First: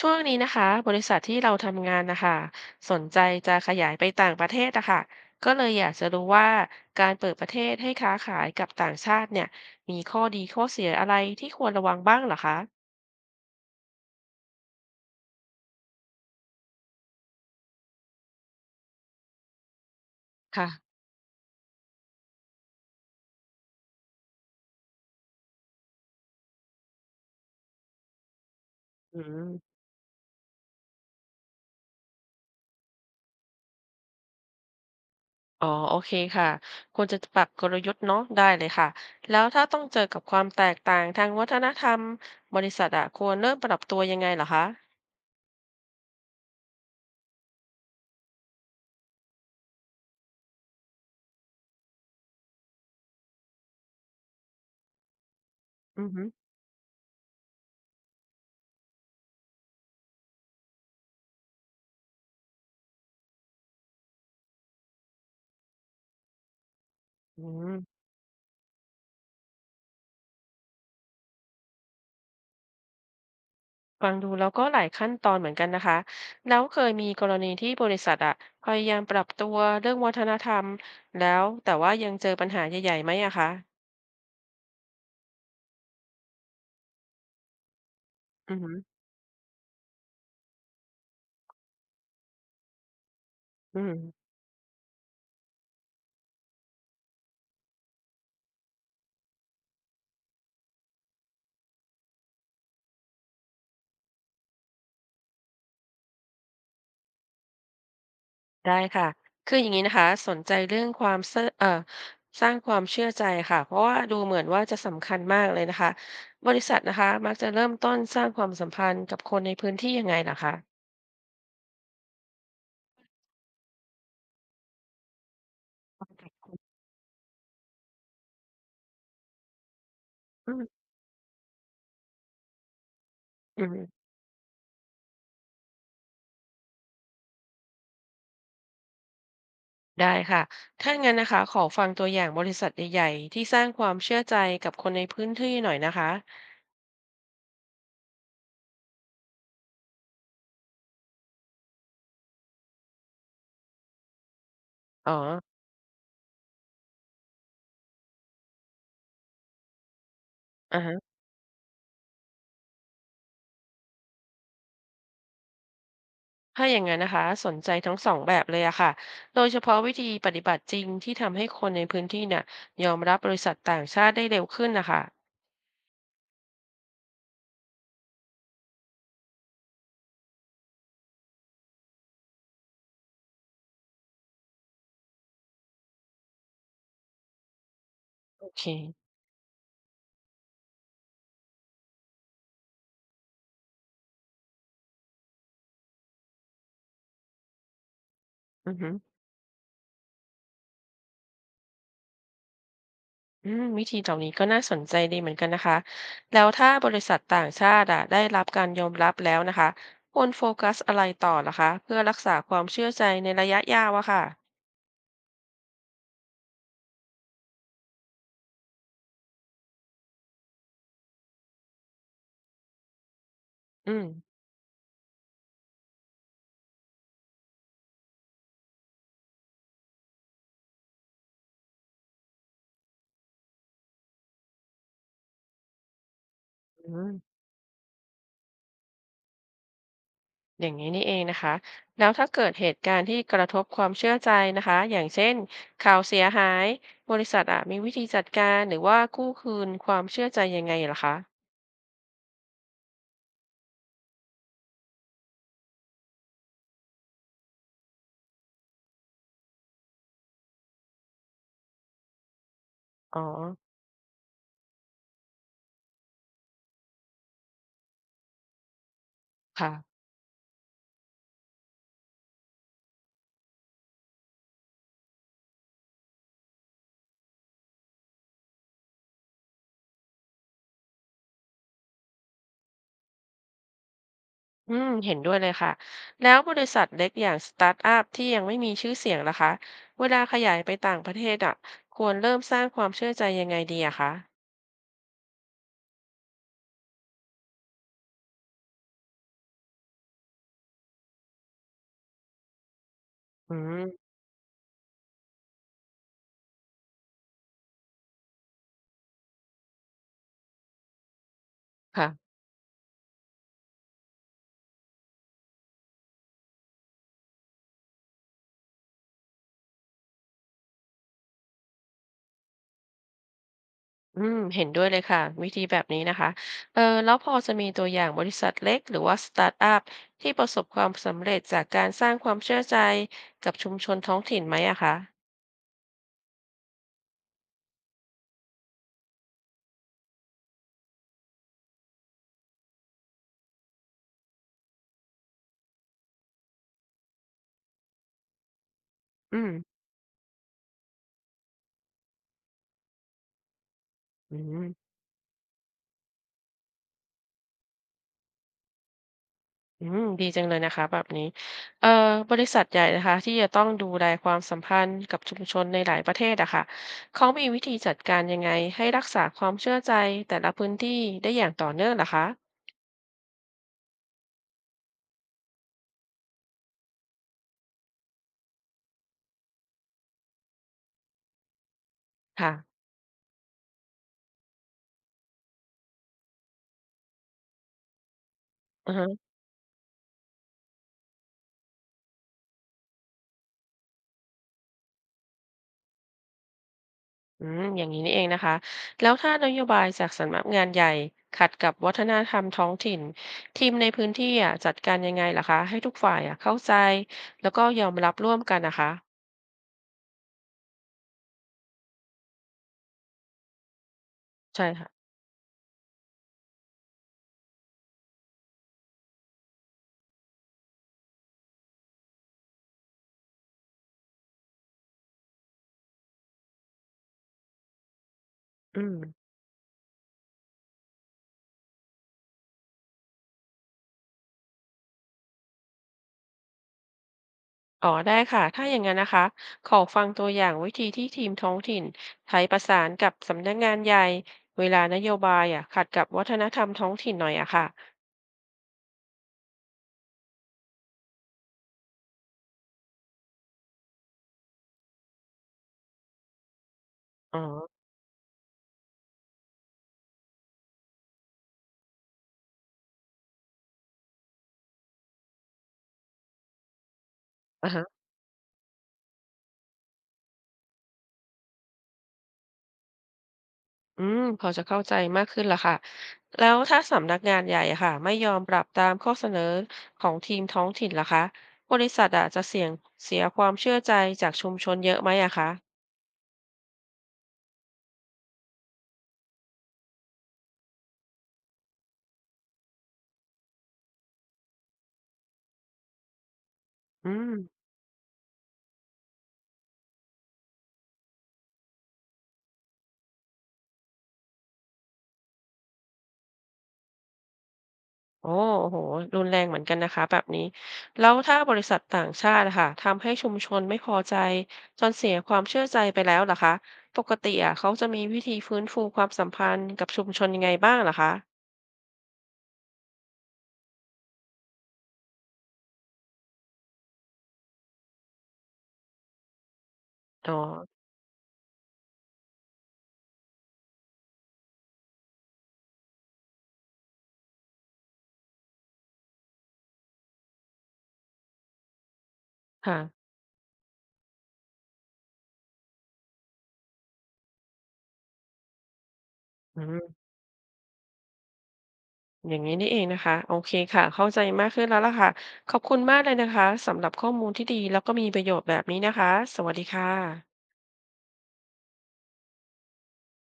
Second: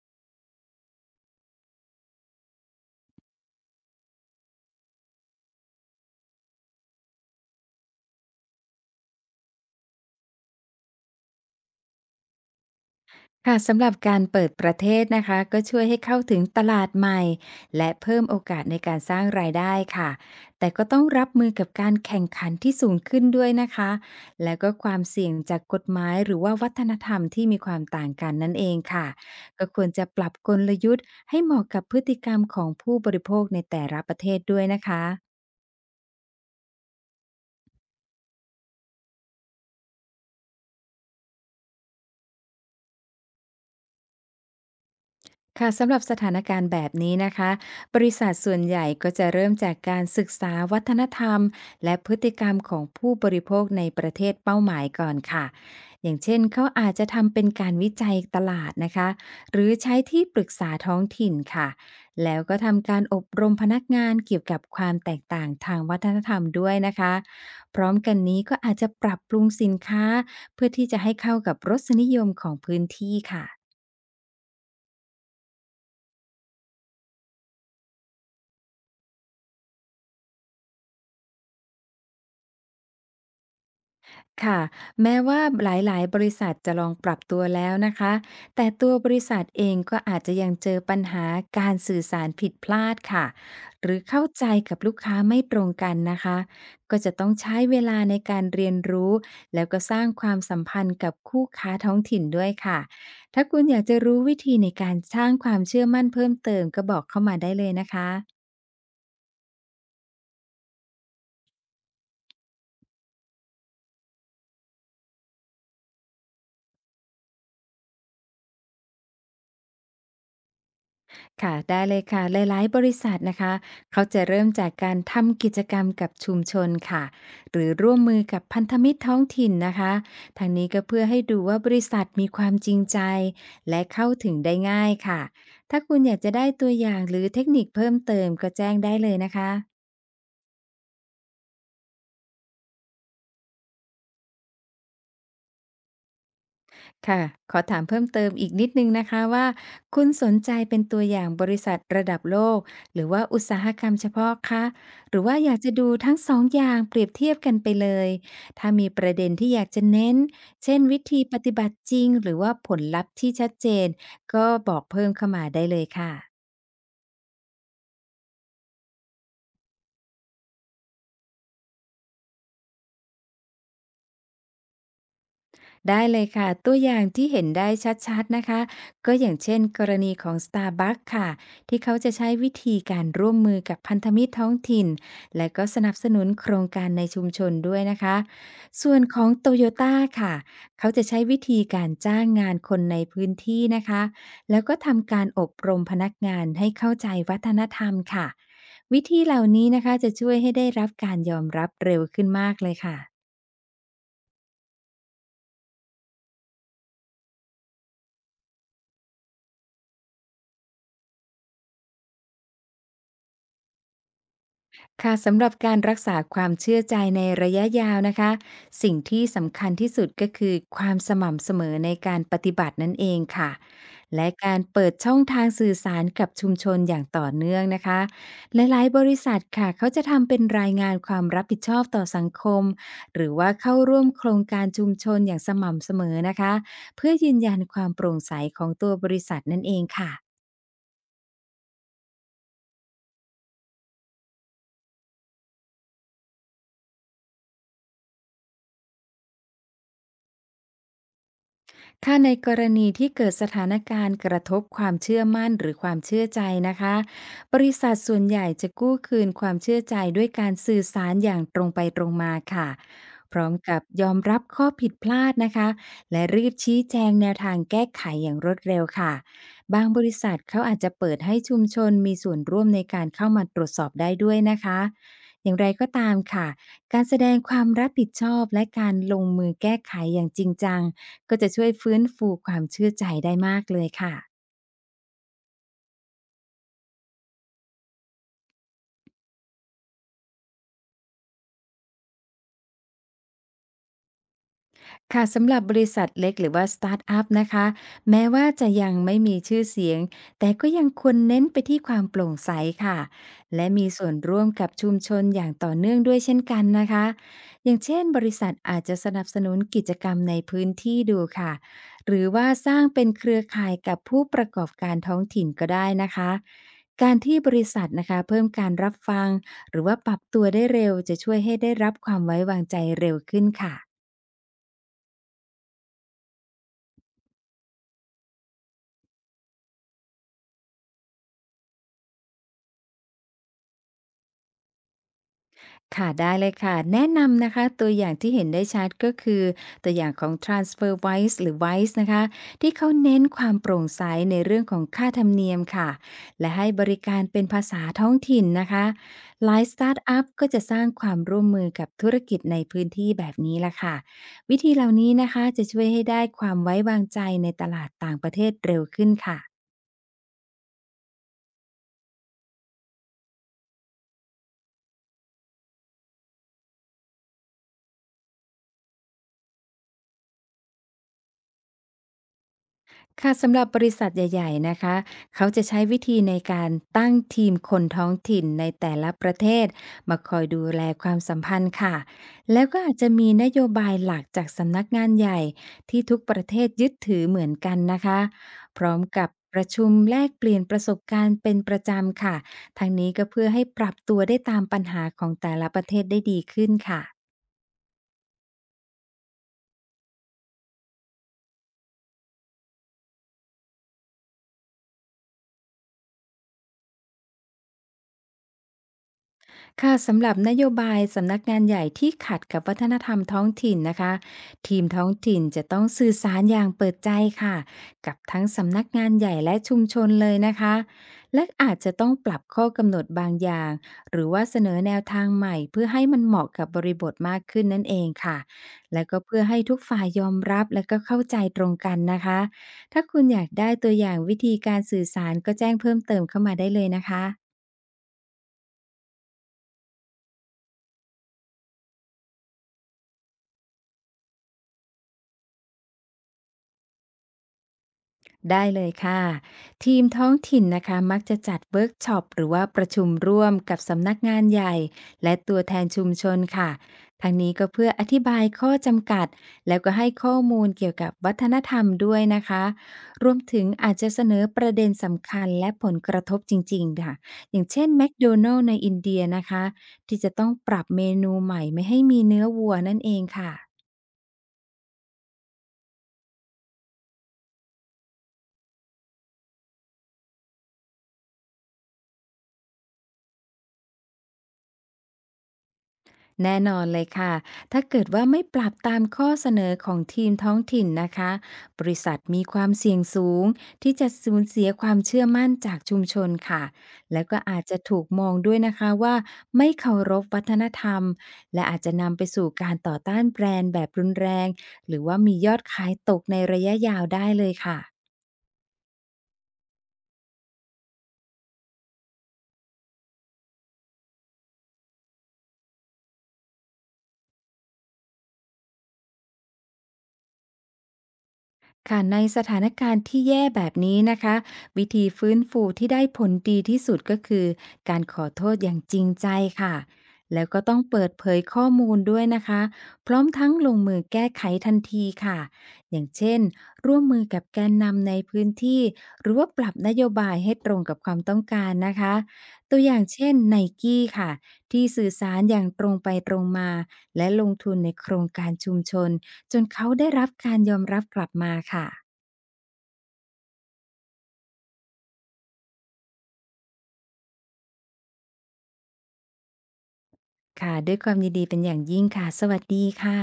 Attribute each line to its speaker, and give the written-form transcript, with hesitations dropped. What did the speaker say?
Speaker 1: ช่วงนี้นะคะบริษัทที่เราทำงานนะคะสนใจจะขยายไปต่างประเทศนะคะก็เลยอยากจะรู้ว่าการเปิดประเทศให้ค้าขายกับต่างชาติเนี่ยมีข้อดีข้อเสียอะไรที่ควรระวังบ้างเหรอคะ
Speaker 2: ค่ะสำหรับการเปิดประเทศนะคะก็ช่วยให้เข้าถึงตลาดใหม่และเพิ่มโอกาสในการสร้างรายได้ค่ะ
Speaker 1: ค่ะ
Speaker 2: แต่ก็ต้องรับมือกับการแข่งขันที่สูงขึ้นด้วยนะคะและก็ความเสี่ยงจากกฎหมายหรือว่าวัฒนธรรมที่มีความต่างกันนั่นเองค่ะ
Speaker 1: อืม
Speaker 2: ก็ควรจะปรับกลยุทธ์ให้เหมาะกับพฤติกรรมของผู้บริโภคในแต่ละประเทศด้วยนะคะ
Speaker 1: อ๋อโอเคค่ะควรจะปรับกลยุทธ์เนาะได้เลยค่ะแล้วถ้าต้องเจอกับความแตกต่างทางวัฒนธรรมบริษัทอะควรเริ่มปรับตัวยังไงเหรอคะ
Speaker 2: ค่ะสำหรับสถานการณ์แบบนี้นะคะบริษัทส่วนใหญ่ก็จะเริ่มจากการศึกษาวัฒนธรรมและพฤติกรรมของผู้บริโภคในประเทศเป้าหมายก่อนค่ะ
Speaker 1: อื
Speaker 2: อ
Speaker 1: อ
Speaker 2: ย่าง
Speaker 1: ฮึ
Speaker 2: เช่นเขาอาจจะทำเป็นการวิจัยตลาดนะคะหรือใช้ที่ปรึกษาท้องถิ่นค่ะแล้วก็ทำการอบรมพนักงานเกี่ยวกับความแตกต่างทางวัฒนธรรมด้วยนะคะ
Speaker 1: อื
Speaker 2: พร้อม
Speaker 1: ม
Speaker 2: กันนี้ก็อาจจะปรับปรุงสินค้าเพื่อที่จะให้เข้ากับรสนิยมของพื้นที่ค่ะ
Speaker 1: ฟังดูแล้วก็หลายขั้นตอนเหมือนกันนะคะแล้วเคยมีกรณีที่บริษัทอะพยายามปรับตัวเรื่องวัฒนธรรมแล้วแต่ว่ายังเจอปัญหาใหญ่ๆไหมอะคะ
Speaker 2: ค่ะแม้ว่าหลายๆ บริษัทจะลองปรับตัวแล้วนะคะ
Speaker 1: อือ
Speaker 2: แต่
Speaker 1: หือ
Speaker 2: ตัวบริษัทเองก็อาจจะยังเจอปัญหาการสื่อสารผิดพลาดค่ะ
Speaker 1: อื
Speaker 2: หรือ
Speaker 1: ม
Speaker 2: เข้าใจกับลูกค้าไม่ตรงกันนะคะก็จะต้องใช้เวลาในการเรียนรู้แล้วก็สร้างความสัมพันธ์กับคู่ค้าท้องถิ่นด้วยค่ะถ้าคุณอยากจะรู้วิธีในการสร้างความเชื่อมั่นเพิ่มเติมก็บอกเข้ามาได้เลยนะคะ
Speaker 1: ได้ค่ะคืออย่างนี้นะคะสนใจเรื่องความเชื่อสร้างความเชื่อใจค่ะเพราะว่าดูเหมือนว่าจะสำคัญมากเลยนะคะบริษัทนะคะมักจะเริ่มต้นสร้างความสัมพันธ์กับคนในพื้นที่ยังไงล่ะคะ
Speaker 2: ค่ะได้เลยค่ะหลายๆบริษัทนะคะเขาจะเริ่มจากการทำกิจกรรมกับชุมชนค่ะหรือร่วมมือกับพันธมิตรท้องถิ่นนะคะทา
Speaker 1: อื
Speaker 2: งนี้ก็
Speaker 1: ม
Speaker 2: เพื่อให้ดูว่าบริษัทมีความจริงใจ
Speaker 1: อื
Speaker 2: และ
Speaker 1: ม
Speaker 2: เข้าถึงได้ง่ายค่ะถ้าคุณอยากจะได้ตัวอย่างหรือเทคนิคเพิ่มเติมก็แจ้งได้เลยนะคะ
Speaker 1: ได้ค่ะถ้างั้นนะคะขอฟังตัวอย่างบริษัทใหญ่ๆที่สร้างความเชื่อใจกับคนในพื้นที่หน่อยนะคะ
Speaker 2: ค่ะ ขอถามเพิ่มเติมอีกนิดหนึ่งนะคะว่าคุณสนใจเป็นตัวอย่างบริษัทระดับโลกหรือว่าอุตสาหกรรมเฉพาะคะ
Speaker 1: อ๋อ
Speaker 2: หรือว่าอยากจะดูทั้งสองอย่างเปรียบเทียบกันไปเลยถ้ามีประเด็นที่อยากจะเน้นเช่
Speaker 1: อ่า
Speaker 2: น
Speaker 1: ฮะ
Speaker 2: วิธีปฏิบัติจริงหรือว่าผลลัพธ์ที่ชัดเจนก็บอกเพิ่มเข้ามาได้เลยค่ะ
Speaker 1: ถ้าอย่างนั้นนะคะสนใจทั้งสองแบบเลยอะค่ะโดยเฉพาะวิธีปฏิบัติจริงที่ทำให้คนในพื้นที่เนี่ยยอมรับบริษัทต่างชาติได้เร็วขึ้นนะคะ
Speaker 2: ได้เลยค่ะตัวอย่างที่เห็นได้ชัดๆนะคะก็อย่างเช่นกรณีของ Starbucks ค่ะที่เขาจะใช้วิธีการร่วมมือกับพันธมิตรท้องถิ่นและก็สนับสนุนโครงการในชุมชนด้วยนะคะ
Speaker 1: โอเค
Speaker 2: ส่วนของ Toyota ค่ะเขาจะใช้วิธีการจ้างงานคนในพื้นที่นะคะแล้วก็ทำการอบรมพนักงานให้เข้าใจวัฒนธรรมค่ะ
Speaker 1: อือฮึ
Speaker 2: วิธีเหล่านี้นะคะจะช่วยให้ได้รับการยอมรับเร็วขึ้นมากเลยค่ะ
Speaker 1: อืมวิธีเหล่านี้ก็น่าสนใจดีเหมือนกันนะคะแล้วถ้าบริษัทต่างชาติอะได้รับการยอมรับแล้วนะคะควรโฟกัสอะไรต่อล่ะคะเพื่อรักษาความเชื่อใจในระยะยาวอะค่ะ
Speaker 2: ค่ะสำหรับการรักษาความเชื่อใจในระยะยาวนะคะสิ่งที่สำคัญที่สุดก็คือความสม่ำเสมอในการปฏิบัตินั่นเองค่ะ
Speaker 1: อืม
Speaker 2: และการเปิดช่องทางสื่อสารกับชุมชนอย่างต่อเนื่องนะคะหลายๆบริษัทค่ะเขาจะทำเป็นรายงานความรับผิดชอบต่อสังคมหรือว่าเข้าร่วมโครงการชุมชนอย่างสม่ำเสมอนะคะ
Speaker 1: อื
Speaker 2: เพื่อ
Speaker 1: ม
Speaker 2: ยืนยันความโปร่งใสของตัวบริษัทนั่นเองค่ะ
Speaker 1: อย่างนี้นี่เองนะคะแล้วถ้าเกิดเหตุการณ์ที่กระทบความเชื่อใจนะคะอย่างเช่นข่าวเสียหายบริษัทอ่ะมีวิธีจัดการหรือว่ากู้คืนความเชื่อใจยังไงเหรอคะ
Speaker 2: ถ้าในกรณีที่เกิดสถานการณ์กระทบความเชื่อมั่นหรือความเชื่อใจนะคะบริษัทส่วนใหญ่จะกู้คืนความเชื่อใจด้วยการสื่อสารอย่างตรงไปตรงมาค่ะ
Speaker 1: อ๋อ
Speaker 2: พร้อมกับยอมรับข้อผิดพลาดนะคะและรีบชี้แจงแนวทางแก้ไขอย่างรวดเร็วค่ะ
Speaker 1: ค่ะ
Speaker 2: บางบริษัทเขาอาจจะเปิดให้ชุมชนมีส่วนร่วมในการเข้ามาตรวจสอบได้ด้วยนะคะ อย่างไรก็ตามค่ะการแสดงความรับผิดชอบและการลงมือแก้ไขอย่างจริงจัง ก็จะช่วยฟื้นฟูความเชื่อใจได้มากเลยค่ะ
Speaker 1: อืมเห็นด้วยเลยค่ะแล้วบริษัทเล็กอย่างสตาร์ทอัพที่ยังไม่มีชื่อเสียงล่ะคะเวลาขยายไปต่างประเทศอ่ะควรเริ่มสร้างความเชื่อใจยังไงดีอะคะ
Speaker 2: ค่ะสำหรับบริษัทเล็กหรือว่าสตาร์ทอัพนะคะแม้ว่าจะยังไม่มีชื่อเสียงแต่ก็ยังควรเน้นไปที่ความโปร่งใสค่ะ
Speaker 1: อื
Speaker 2: และ
Speaker 1: ม
Speaker 2: มีส่วนร่วมกับชุมชนอย่างต่อเนื่องด้วยเช่นกันนะคะอย่างเช่นบริษัทอาจจะสนับสนุนกิจกรรมในพื้นที่ดูค่ะหรือ
Speaker 1: ค่ะ
Speaker 2: ว่าสร้างเป็นเครือข่ายกับผู้ประกอบการท้องถิ่นก็ได้นะคะการที่บริษัทนะคะเพิ่มการรับฟังหรือว่าปรับตัวได้เร็วจะช่วยให้ได้รับความไว้วางใจเร็วขึ้นค่ะ
Speaker 1: อืมเห็นด้วยเลยค่ะวิธีแบบนี้นะคะเออแล้วพอจะมีตัวอย่างบริษัทเล็กหรือว่าสตาร์ทอัพที่ประสบความสำเร็จจากการสร้างความเชื่อใจกับชุมชนท้องถิ่นไหมอะคะ
Speaker 2: ค่ะได้เลยค่ะแนะนำนะคะตัวอย่างที่เห็นได้ชัดก็คือตัวอย่างของ TransferWise หรือ Wise นะคะที่เขาเน้นความโปร่งใสในเรื่องของค่าธรรมเนียมค่ะและให้บริการเป็นภาษาท้องถิ่นนะคะ
Speaker 1: อืม
Speaker 2: หลายสตาร์ทอัพก็จะสร้างความร่วมมือกับธุรกิจในพื้นที่แบบนี้ละค่ะ
Speaker 1: อื
Speaker 2: วิ
Speaker 1: ม
Speaker 2: ธีเหล่านี้นะคะจะช่วยให้ได้ความไว้วางใจในตลาดต่างประเทศเร็วขึ้นค่ะ
Speaker 1: อืมดีจังเลยนะคะแบบนี้เออบริษัทใหญ่นะคะที่จะต้องดูแลความสัมพันธ์กับชุมชนในหลายประเทศอะค่ะเขามีวิธีจัดการยังไงให้รักษาความเชื่อใจแต่ละพื้นที่ได้อย่างต่อเนื่องเหรอคะ
Speaker 2: ค่ะสำหรับบริษัทใหญ่ๆ นะคะ เขาจะใช้วิธีในการตั้งทีมคนท้องถิ่นในแต่ละประเทศมาคอยดูแลความสัมพันธ์ค่ะ
Speaker 1: ค่
Speaker 2: แล้วก็อาจจะมีนโยบายหลักจากสำนักงานใหญ่ที่ทุกประเทศยึดถือเหมือนกันนะคะ พร้อม
Speaker 1: ะ
Speaker 2: กับประชุมแลกเปลี่ยนประสบการณ์เป็นประจำค่ะทั้งนี้ก็เพื่อให้ปรับตัวได้ตามปัญหาของแต่ละประเทศได้ดีขึ้นค่ะ
Speaker 1: อืมอย่างนี้นี่เองนะคะแล้วถ้านโยบายจากสำนักงานใหญ่ขัดกับวัฒนธรรมท้องถิ่นทีมในพื้นที่อ่ะจัดการยังไงล่ะคะให้ทุกฝ่ายอ่ะเข้าใจแล้วก็ยอมรับร่วมกันนะคะ
Speaker 2: ค่ะสำหรับนโยบายสำนักงานใหญ่ที่ขัดกับวัฒนธรรมท้องถิ่นนะคะ
Speaker 1: ใช่
Speaker 2: ทีม
Speaker 1: ค่ะ
Speaker 2: ท้องถิ่นจะต้องสื่อสารอย่างเปิดใจค่ะกับทั้งสำนักงานใหญ่และชุมชนเลยนะคะและอาจจะต้องปรับข้อกำหนดบางอย่างหรือว่าเสนอแนวทางใหม่เพื่อให้มันเหมาะกับบริบทมากขึ้นนั่นเองค่ะ
Speaker 1: อืม
Speaker 2: และก็เพื่อให้ทุกฝ่ายยอมรับและก็เข้าใจตรงกันนะคะถ้าคุณอยากได้ตัวอย่างวิธีการสื่อสารก็แจ้งเพิ่มเติมเข้ามาได้เลยนะคะ
Speaker 1: อ๋อได้ค่ะถ้าอย่างนั้นนะคะขอฟังตัวอย่างวิธีที่ทีมท้องถิ่นไทยประสานกับสำนักงานใหญ่เวลานโยบายอ่ะขัดกับวัฒนธรรมท้องถิ่นหน่อยอะค่ะ
Speaker 2: ได้เลยค่ะทีมท้องถิ่นนะคะมักจะจัดเวิร์กช็อปหรือว่าประชุมร่วมกับสำนักงานใหญ่และตัวแทนชุมชนค่ะทาง
Speaker 1: อ๋อ
Speaker 2: นี้ก็เพื่ออธิบายข้อจำกัดแล้วก็ให้ข้อมูลเกี่ยวกับวัฒนธรรมด้วยนะคะรวมถึงอาจจะเสนอประเด็นสำคัญและผลกระทบจริงๆค่ะอย่าง
Speaker 1: อ่าฮะ
Speaker 2: เช่นแมคโดนัลล์ในอินเดียนะคะที่จะต้องปรับเมนูใหม่ไม่ให้มีเนื้อวัวนั่นเองค่ะ
Speaker 1: อืมพอจะเข้าใจมากขึ้นละค่ะแล้วถ้าสำนักงานใหญ่อะค่ะไม่ยอมปรับตามข้อเสนอของทีมท้องถิ่นล่ะคะบริษัทอะจะเสี่ยงเสียความเชื่อใจจากชุมชนเยอะไหมอะคะ
Speaker 2: แน่นอนเลยค่ะ ถ้าเกิดว่าไม่ปรับตามข้อเสนอของทีมท้องถิ่นนะคะบริษัทมีความเสี่ยงสูงที่จะสูญเสียความเชื่อมั่นจากชุมชนค่ะ
Speaker 1: อื
Speaker 2: แล้ว
Speaker 1: ม
Speaker 2: ก็อาจจะถูกมองด้วยนะคะว่าไม่เคารพวัฒนธรรม และอาจจะนำไปสู่การต่อต้านแบรนด์แบบรุนแรง หรือว่ามียอดขายตกในระยะยาวได้เลยค่ะ
Speaker 1: โอ้โหรุนแรงเหมือนกันนะคะแบบนี้แล้วถ้าบริษัทต่างชาติอะค่ะทำให้ชุมชนไม่พอใจจนเสียความเชื่อใจไปแล้วล่ะคะปกติอะเขาจะมีวิธีฟื้นฟูความสัมพันธ์กับชุมชนยังไงบ้างล่ะคะ
Speaker 2: ค่ะในสถานการณ์ที่แย่แบบนี้นะคะวิธีฟื้นฟูที่ได้ผลดีที่สุดก็คือการขอโทษอย่างจริงใจค่ะ
Speaker 1: อ๋อ
Speaker 2: แล้วก็ต้องเปิดเผยข้อมูลด้วยนะคะพร้อมทั้งลงมือแก้ไขทันทีค่ะอย่างเช่นร่วมมือกับแกนนำในพื้นที่หรือว่าปรับนโยบายให้ตรงกับความต้องการนะคะตัวอย่า
Speaker 1: ค่ะ
Speaker 2: งเช่นไนกี้ค่ะที่สื่อสารอย่างตรงไปตรงมาและลงทุนในโครงการชุมชน จ
Speaker 1: อื
Speaker 2: นเขา
Speaker 1: ม
Speaker 2: ได้รับการยอมรับกลับมาค่ะ
Speaker 1: อย่างนี้นี่เองนะคะโอเคค่ะเข้าใจมากขึ้นแล้วล่ะค่ะขอบคุณมากเลยนะคะสำหรับข้อมูลที่ดีแล้วก็มีประโยชน์แบบนี้นะคะสวัสดีค่ะ
Speaker 2: ค่ะด้วยความยินดีเป็นอย่างยิ่งค่ะ สวัสดีค่ะ